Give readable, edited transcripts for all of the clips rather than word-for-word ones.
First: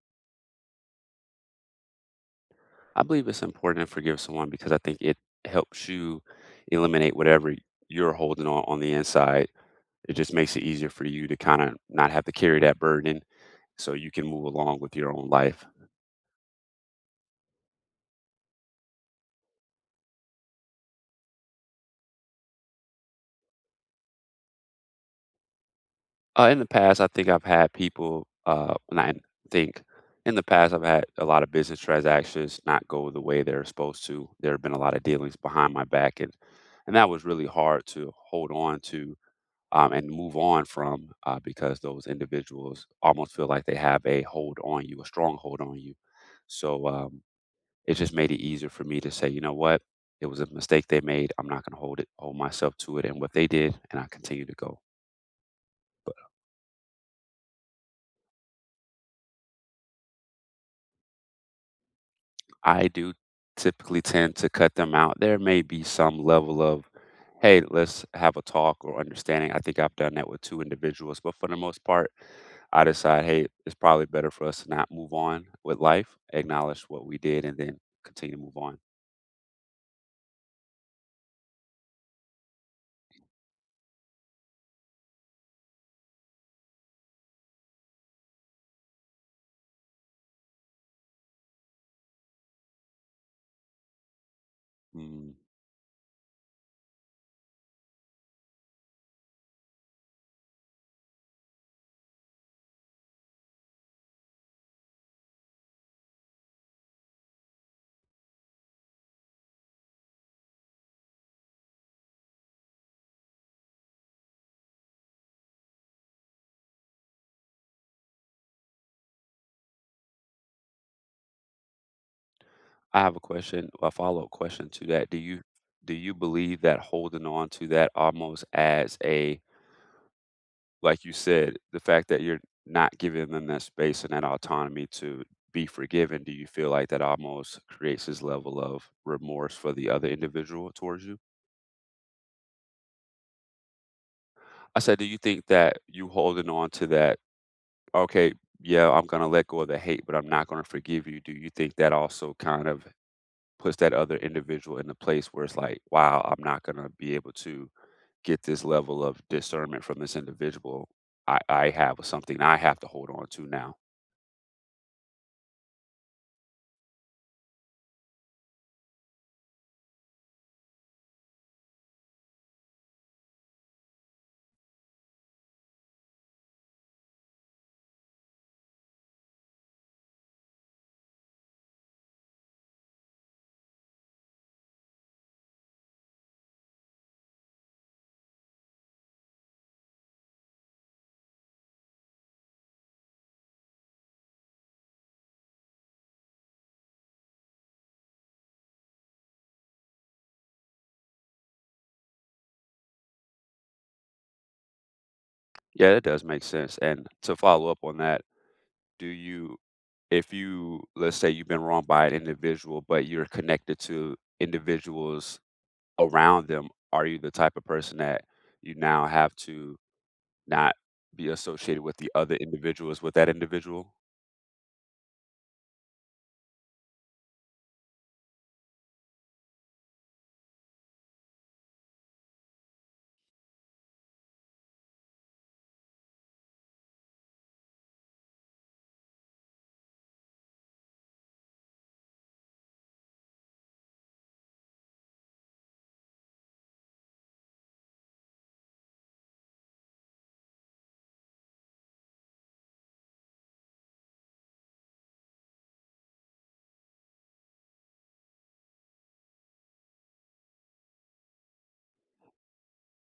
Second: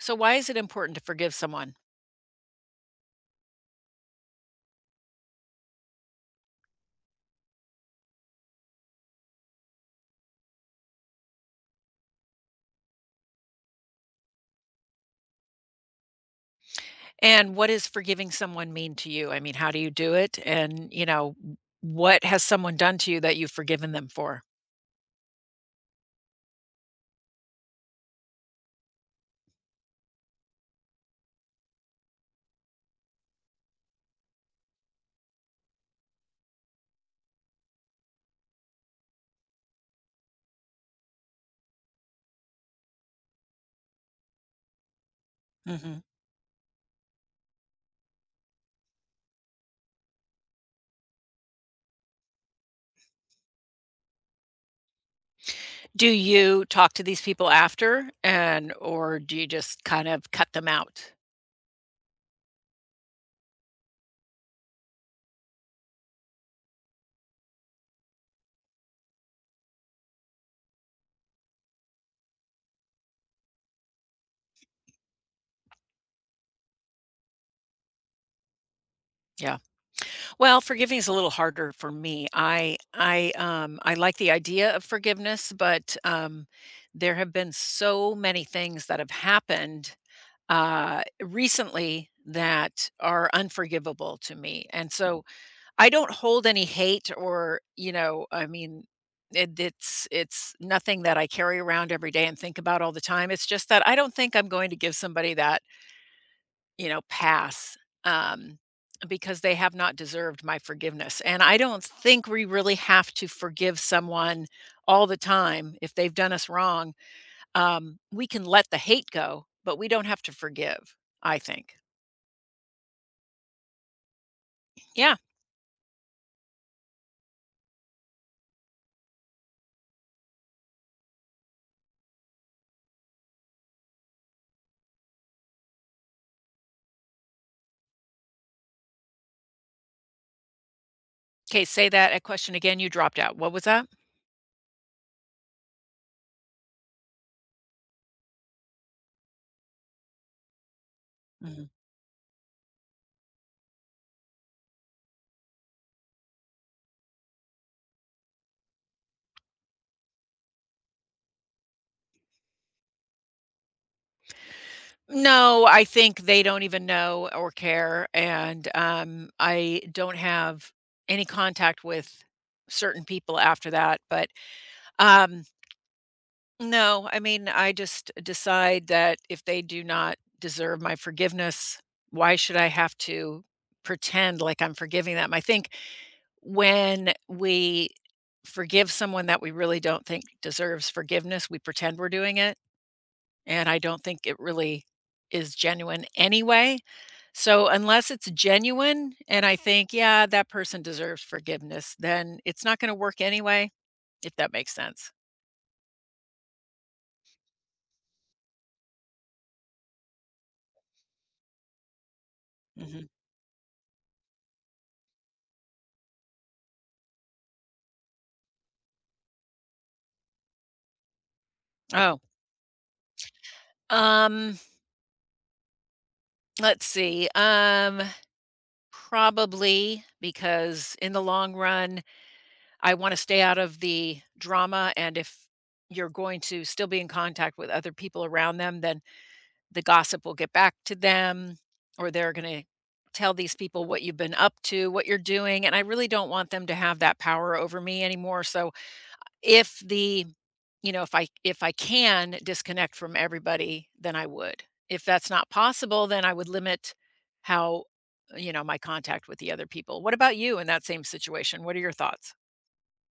So, why is it important to forgive someone? I believe it's important to forgive someone because I think it helps you eliminate whatever you're holding on the inside. It just makes it easier for you to kind of not have to carry that burden so you can move along with your own life. And what does forgiving someone mean to you? I mean, how do you do it? And, what has someone done to you that you've forgiven them for? In the past, I think I've had people, not in- think, in the past, I've had a lot of business transactions not go the way they're supposed to. There have been a lot of dealings behind my back, and that was really hard to hold on to and move on from because those individuals almost feel like they have a hold on you, a strong hold on you. Hmm. So it just made it easier for me to say, you know what, it was a mistake they made. I'm not going to hold it, hold myself to it, and what they did, and I continue to go. Do you talk to these people after and or do you just kind of cut them out? I do typically tend to cut them out. There may be some level of, hey, let's have a talk or understanding. I think I've done that with two individuals, but for the most part, I decide, hey, it's probably better for us to not move on with life, acknowledge what we did, and then continue to move on. Yeah. Well, forgiving is a little harder for me. I like the idea of forgiveness, but there have been so many things that have happened recently that are unforgivable to me. And so Mm. I don't hold any hate or, you know, I mean, it's nothing that I carry around every day and think about all the time. It's just that I don't think I'm going to give somebody that, pass, um, because they have not deserved my forgiveness, and I don't think we really have to forgive someone all the time if they've done us wrong. We can let the hate go, but we don't have to forgive, I think. I have a question, a follow-up question to that. Yeah. Do you believe that holding on to that almost as a like you said, the fact that you're not giving them that space and that autonomy to be forgiven, do you feel like that almost creates this level of remorse for the other individual towards you? Okay. Say that, a question again, you dropped out. What was that? I said, do you think that you holding on to that, okay, yeah, I'm going to let go of the hate, but I'm not going to forgive you? Do you Mhm. think that also kind of puts that other individual in a place where it's like, wow, I'm not going to be able to get this level of discernment from this individual I have, or something I have to hold on to now? No, I think they don't even know or care, and, I don't have any contact with certain people after that, but, um, no, I mean, I just decide that if they do not deserve my forgiveness, why should I have to pretend like I'm forgiving them? I think when we forgive someone that we really don't think deserves forgiveness, we pretend we're doing it and I don't think it really is genuine anyway. So unless it's genuine and I think, yeah, that person deserves forgiveness, then it's not going to work anyway, if that makes sense. Yeah, that does make sense, and to follow up on that, do you if you, let's say you've been wronged by an individual, Hmm. but you're connected to individuals around them, are you the type of person that you now have to not be associated with the Oh, other individuals with that individual? um, let's see. Probably because in the long run, I want to stay out of the drama. And if you're going to still be in contact with other people around them, then the gossip will get back to them or they're going to tell these people what you've been up to, what you're doing, and I really don't want them to have that power over me anymore. So if the if I can disconnect from everybody, then I would. If that's not possible, then I would limit how my contact with the other people. What about you in that same situation? What are your thoughts?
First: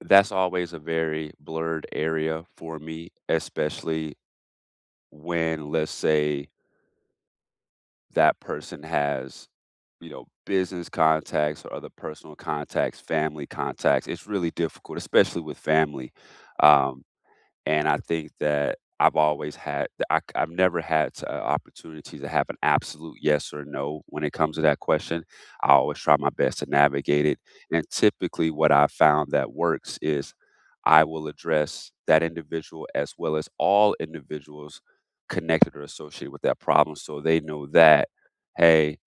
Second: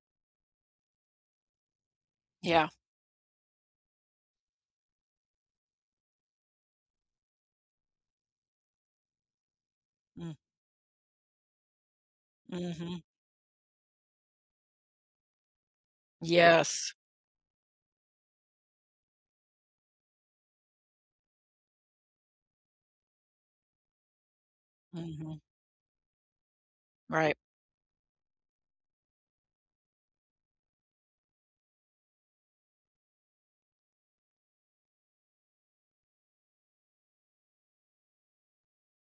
That's always a very blurred area Yeah. for me, especially when, let's say that person has, you know, Mm, business contacts or other personal mhm. contacts, family contacts. It's really difficult, especially with family. Yes. Um, and I think that I've always had that I've never had to opportunity to have an absolute yes or no when it comes to that question. Mhm. I always try my best to navigate Right. it, and typically, what I've found that works is I will address that individual as well as all individuals connected or associated with that problem so they know that, "Hey,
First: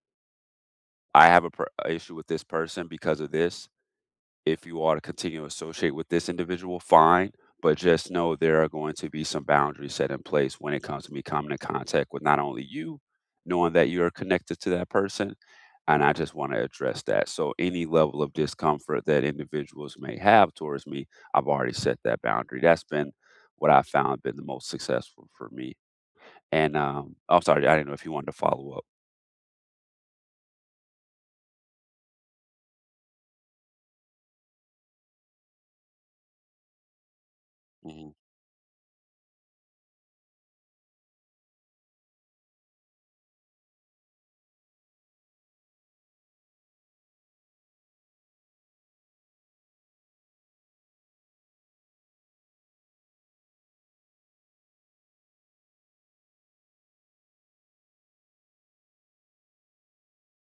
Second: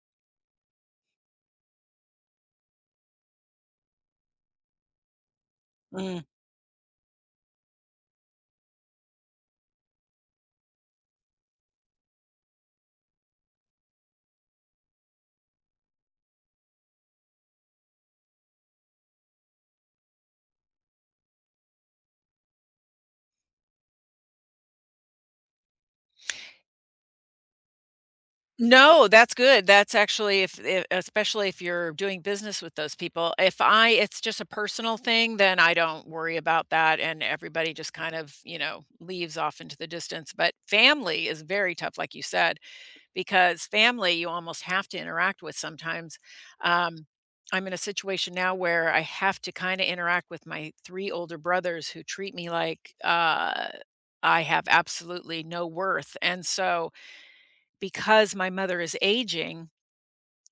I have a pro issue with this person because of this, if you are to continue to associate with this individual, fine. But just know there are going to be some boundaries set in place when it comes to me coming in contact with not only you, knowing that you're connected to that person. And I just want to address that. So, any level of discomfort that individuals may have towards me, I've already set that boundary. That's been what I found been the most successful for me. And I'm sorry, I didn't know if you wanted to follow up. No, that's good. That's actually if especially if you're doing business with those people. If I it's just a personal thing, then I don't worry about that and everybody just Mhm. kind of, you know, leaves off into the distance. But family is very tough, like you said, because family you almost have to interact with sometimes. Um, I'm in a situation now where I have to kind of interact with my three older brothers who treat me like I have absolutely no worth. And so because my mother is aging,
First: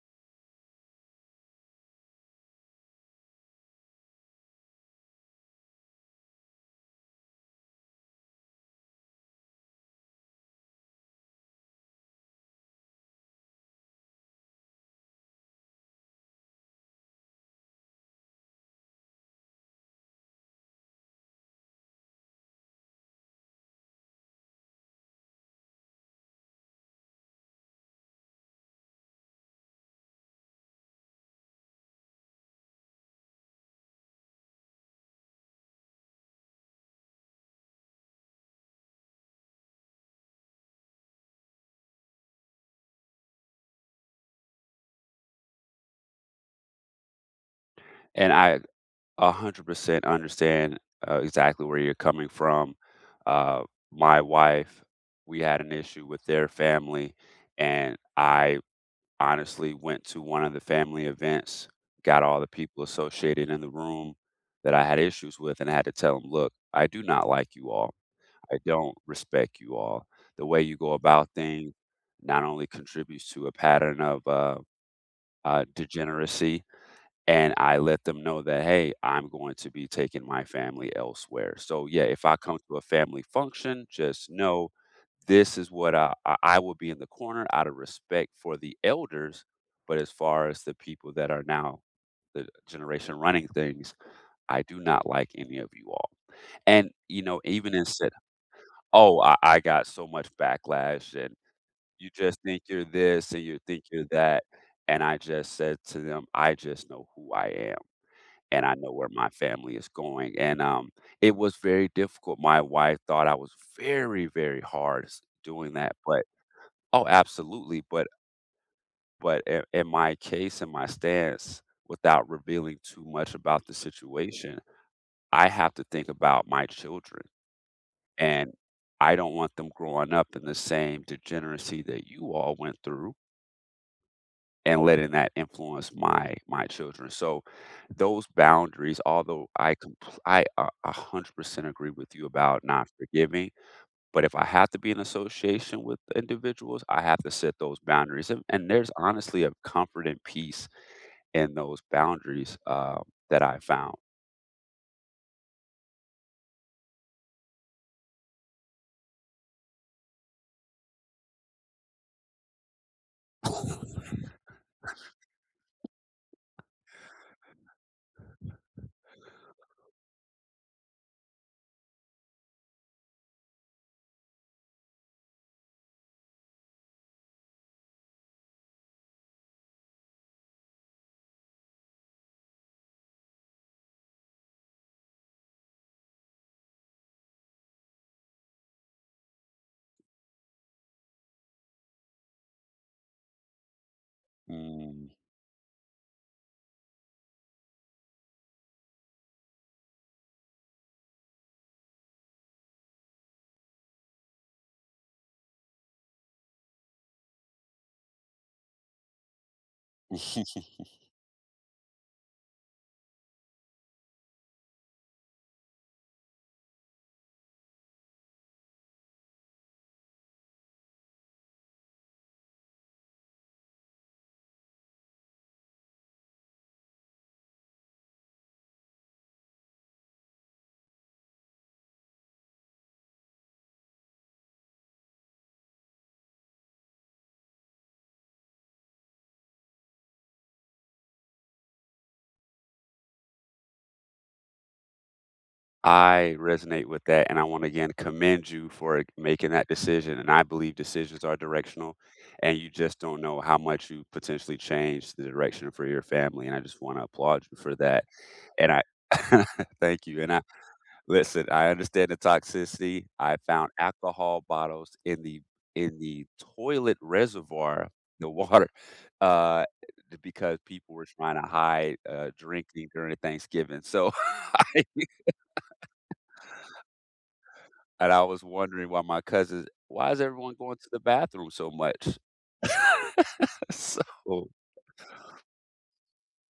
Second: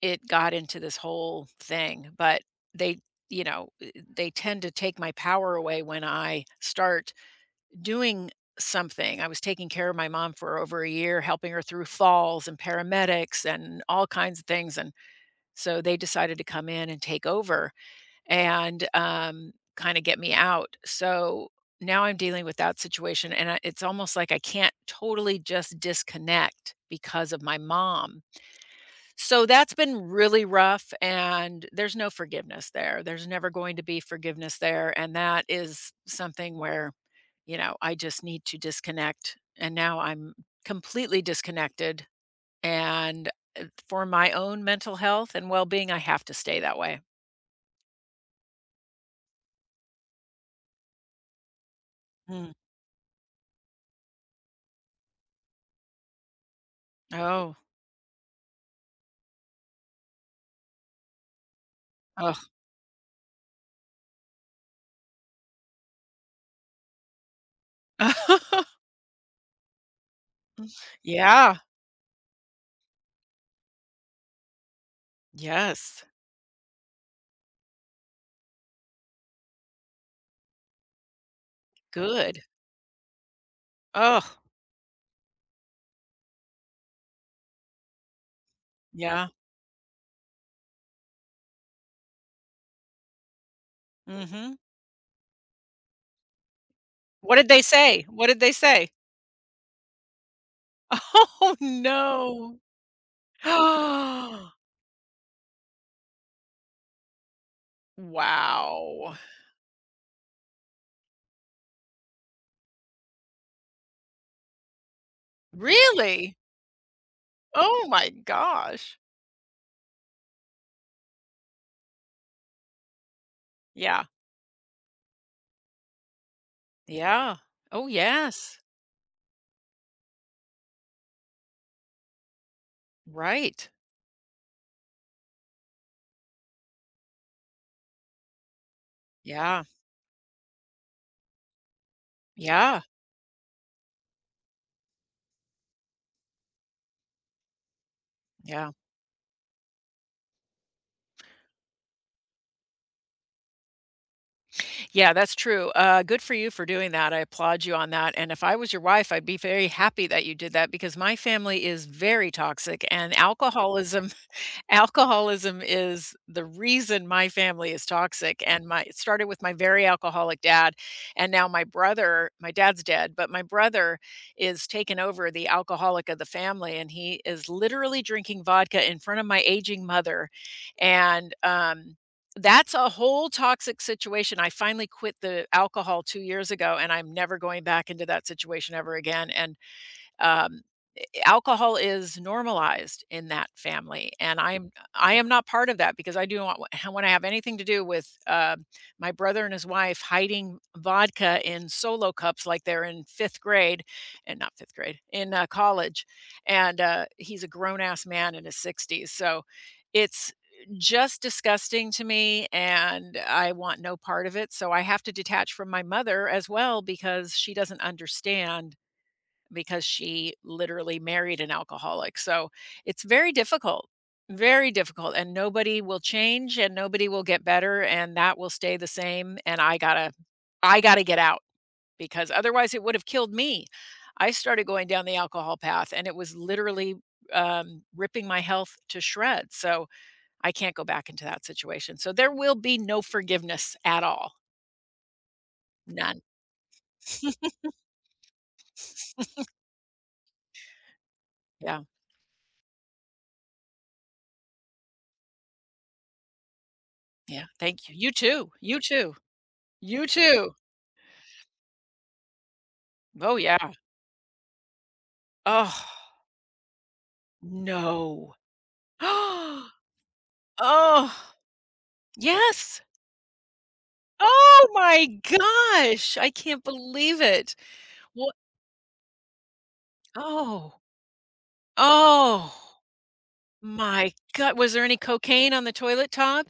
it got into this whole thing, but they they tend to take my power away when I start doing something. I was taking care of my mom for over a year, helping her through falls and paramedics and all kinds of things, and so they decided to come in and take over and, kinda get me out. So, now I'm dealing with that situation, and I it's almost like I can't totally just disconnect because of my mom. So that's been really rough, and there's no forgiveness there. There's never going to be forgiveness there, and that is something where, you know, I just need to disconnect, and now I'm completely disconnected, and, for my own mental health and well-being, I have to stay that way. And I 100% understand, exactly where you're coming Mm. from. Uh, my wife, we had an issue with their family, Oh. and I honestly went to one of the family events, got Ugh. all the people associated in the room that I had issues with, and I had to tell them, "Look, I do not like you all. I don't respect you all. The way you go about Yeah. things not only contributes to a pattern of, Yes. degeneracy, and I let them know that, "Hey, I'm going to be taking my family elsewhere. So, yeah, if I Good. come to a family function, Oh. just know this is what I will be in the corner out of respect for the Yeah. elders, but as far as the people that are now the generation running things, Mhm. I do not like any of you all." And, you What know, did they even in say? said, What did they say? "Oh, I got so much backlash, and Oh, you just no. think you're this, and you think you're that." And I just said to them, "I just know who I am," and I know where Wow. my family is going, and, it was very difficult. My wife thought I was very, very hard s doing that, but Really? oh, absolutely, Oh but my gosh. but in my case, in my stance, without revealing too much about the Yeah. situation, I have to think about my children, Yeah. Oh, and yes. I don't want them growing up in the same degeneracy that you all went through, Right. and letting that influence my children. So those boundaries, although Yeah. I a 100% agree with you about Yeah. not forgiving, but if I have to be in association with individuals, I have to set those boundaries. And Yeah. there's honestly a comfort and peace in those boundaries that I found. Yeah, that's true. Good for you for doing that. I applaud you on that. And if I was your wife, I'd be very happy that you did that because my family is very toxic and alcoholism. Alcoholism is the reason my family is toxic, and my it started with my very alcoholic dad, and now my dad's dead, but my brother is taken over the alcoholic of the family, and he is literally drinking vodka in front of my aging mother, and, that's a whole toxic situation. I finally quit the alcohol 2 years ago, and I'm never going back into that situation ever again, and, um, alcohol is normalized in that family, and I'm Mm. I am not part of that because I do not wa wanna have anything to do with, my brother and his wife hiding vodka in solo cups like they're in 5th grade and not 5th grade, in, college, and, he's a grown ass man in his 60s, so it's just disgusting to me, and I want no part of it, so I have to detach from my mother as well because she doesn't understand because she literally married an alcoholic. So it's very difficult, very difficult. And nobody will change and nobody will get better and that will stay the same. And I gotta get out because otherwise it would have killed me. I started going down the alcohol path and it was literally ripping my health to shreds. So I can't go back into that situation. So there will be no forgiveness at all. None. I resonate with that, and I wanna again commend you for making that decision, and I believe decisions are Yeah. directional, and you just don't know how much you potentially change the direction for your family, and I just wanna applaud Yeah. you for Thank you. that, You too. and You I too. Thank You you, and I too. listen, I understand the toxicity, Oh, I yeah. found alcohol bottles in the Oh, in the toilet reservoir, the no. water, uh, because people were Oh, trying to hide, yes. drinking during Thanksgiving, so Oh my gosh, I can't believe it. And I What. was wondering why my cousins why is everyone going Oh, to the bathroom so much? oh So, my god, was there any cocaine on the toilet top?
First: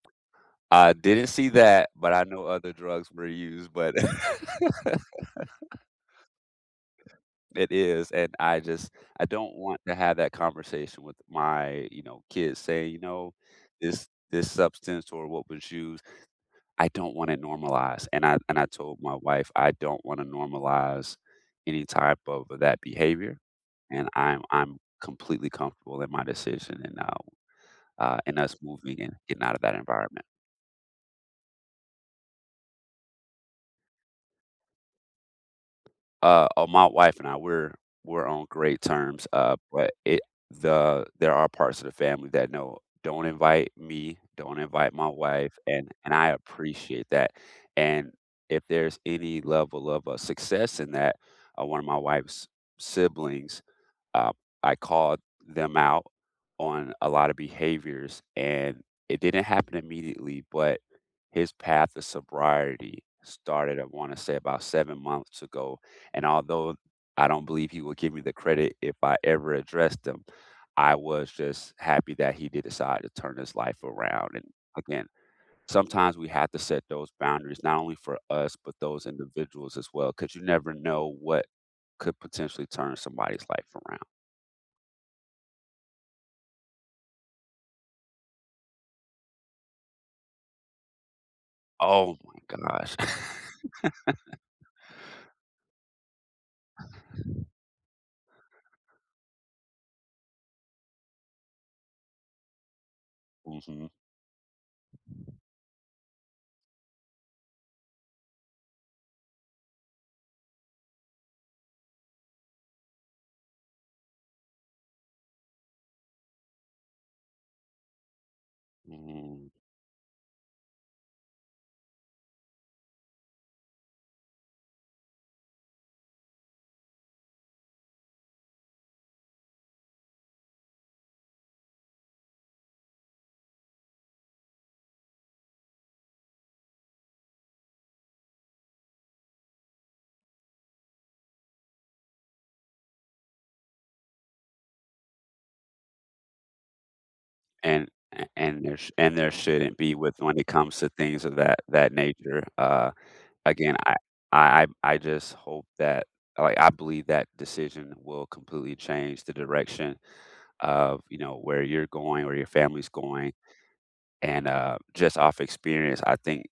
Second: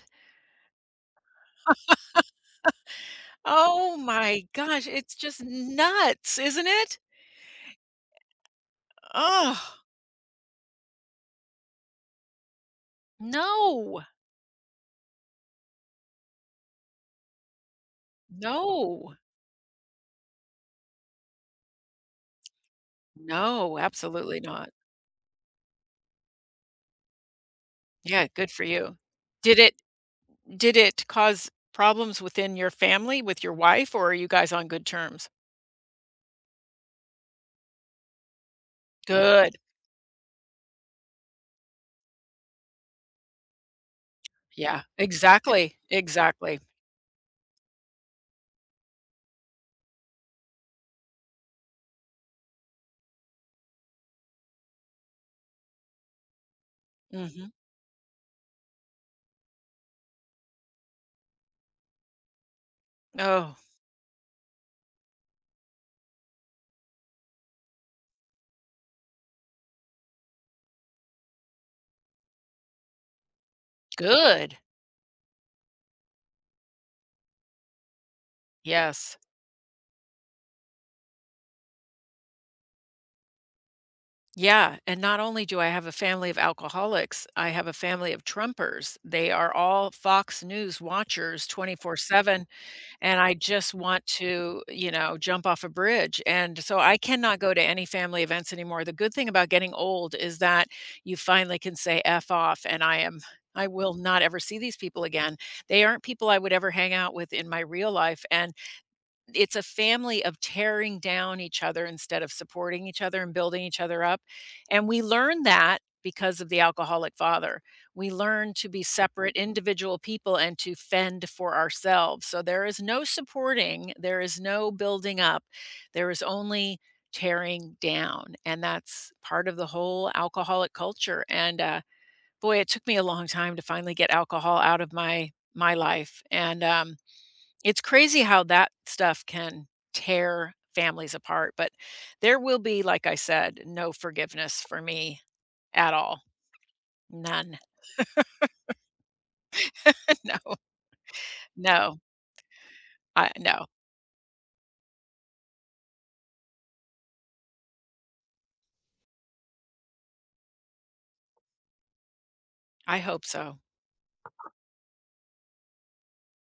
I didn't see that, but I know other drugs were used, but Oh my gosh, it's just nuts, isn't it? it is, and I don't Oh want to have that conversation with my, you know, kids saying, you know, no. this substance or what was used I don't wanna normalize, and I told my No. wife, "I don't wanna normalize any type of that behavior," No, and absolutely I'm not. I'm completely comfortable in my decision and, uh, uh, Yeah, and good us for you. moving and getting out Did of it that environment. did it cause problems within your family with your wife, or are you guys on good terms? Oh, my wife and I, we're on great terms, Good. But it the there are parts of the family that know, "Don't invite me, don't Yeah, invite my wife," exactly, and I exactly. appreciate that, and if there's any level of, success in that, one of my wife's siblings, uh, I called them out on a lot of Mhm. behaviors, and it didn't happen immediately, but his path of sobriety Oh, started, I wanna say, about 7 months ago and although I don't believe he will give me the credit if I ever addressed him, I was just happy that he did decide to turn his life around. And good. again, sometimes we have to set those boundaries, not only for us, but those Yes. individuals as well, because you never know what could potentially turn somebody's life around. Yeah, and not only do I have a family of alcoholics, I have a family of Trumpers. They are all Fox News watchers Oh my 24/7, gosh. and I just want to, you know, jump off a bridge, and so I cannot go to any family events anymore. The good thing about getting old is that you finally can say "F off," and I hmm will not ever see these people again. They aren't people I would ever hang out with in my real life, and it's a family of tearing down each other instead of supporting each other and building each other up. And we learn that because of the alcoholic father. We learn to be separate hmm individual people and to fend for ourselves. So there is no supporting, there is no building up, there is only tearing down. And that's part of the whole alcoholic culture. And boy, it took me a long time to finally get alcohol out of my life. And it's crazy how that stuff can tear families apart, but there will be, like I said, no forgiveness for me at all. None. And a and there sh and there shouldn't be with when it No, comes to things of that no, nature, I no, again, I just hope that like, I believe that decision will completely change the direction of, you know, where you're going, where your family's I hope going, so. and, just off experience, I think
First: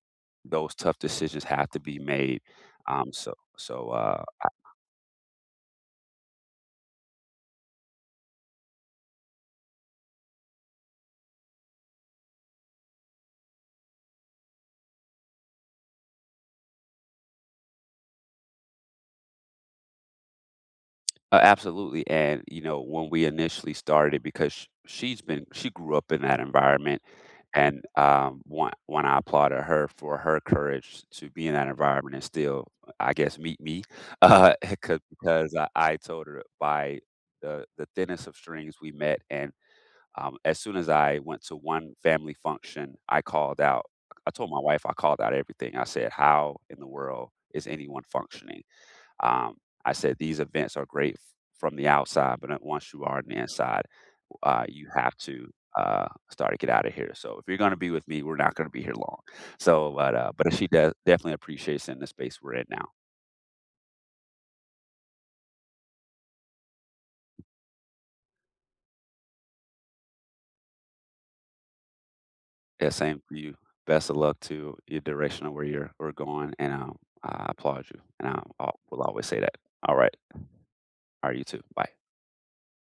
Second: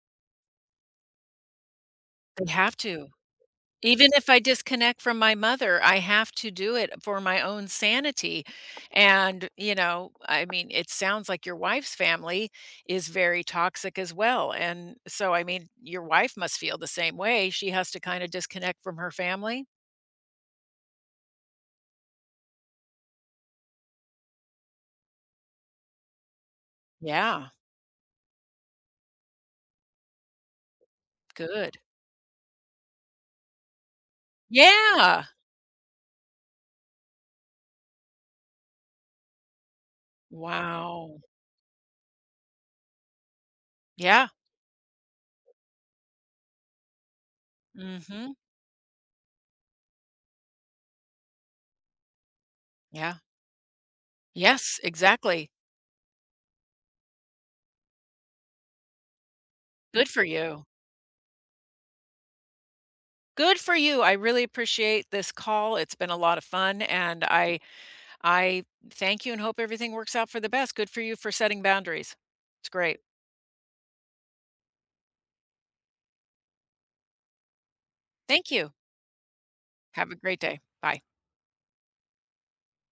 those tough decisions have to be made, I have to. um, so so, Even uh if I disconnect from my mother, I have to do it for my own sanity, and, you know, I mean, it sounds like your wife's family is very toxic as well, and so, I mean, your wife must feel the same way. She has to kinda disconnect from her family? Absolutely, and, you know, when we initially started it, because sh she's been she grew up in that environment, Yeah. and, one, I applauded her for her courage to be in that Good. environment and still, I guess, meet me, uh, 'cause Yeah. because I told her by the thinnest of strings we met, and, as soon as I Wow. went to one family function, I called out Yeah. I told my wife I called out everything, I said, "How in the world is anyone Mhm. functioning?" Um, I said these events are great from the outside, but once you Yeah. are on the inside, Yes, you have exactly. to start to get out of here. So if you're going to be with me, we're not going to be here long. So, Good but for uh, but you. she does definitely appreciates in the space we're in now. Good for you. I really appreciate this call. It's been a lot of fun, and I thank you and hope everything works out for the best. Good for you for setting boundaries. It's Yeah, great. same for you. Best of luck to your direction of where you're we're going, and I applaud you, and I, Thank I you. will always say that. All Have a right, great day. Bye. all right, you too. Bye.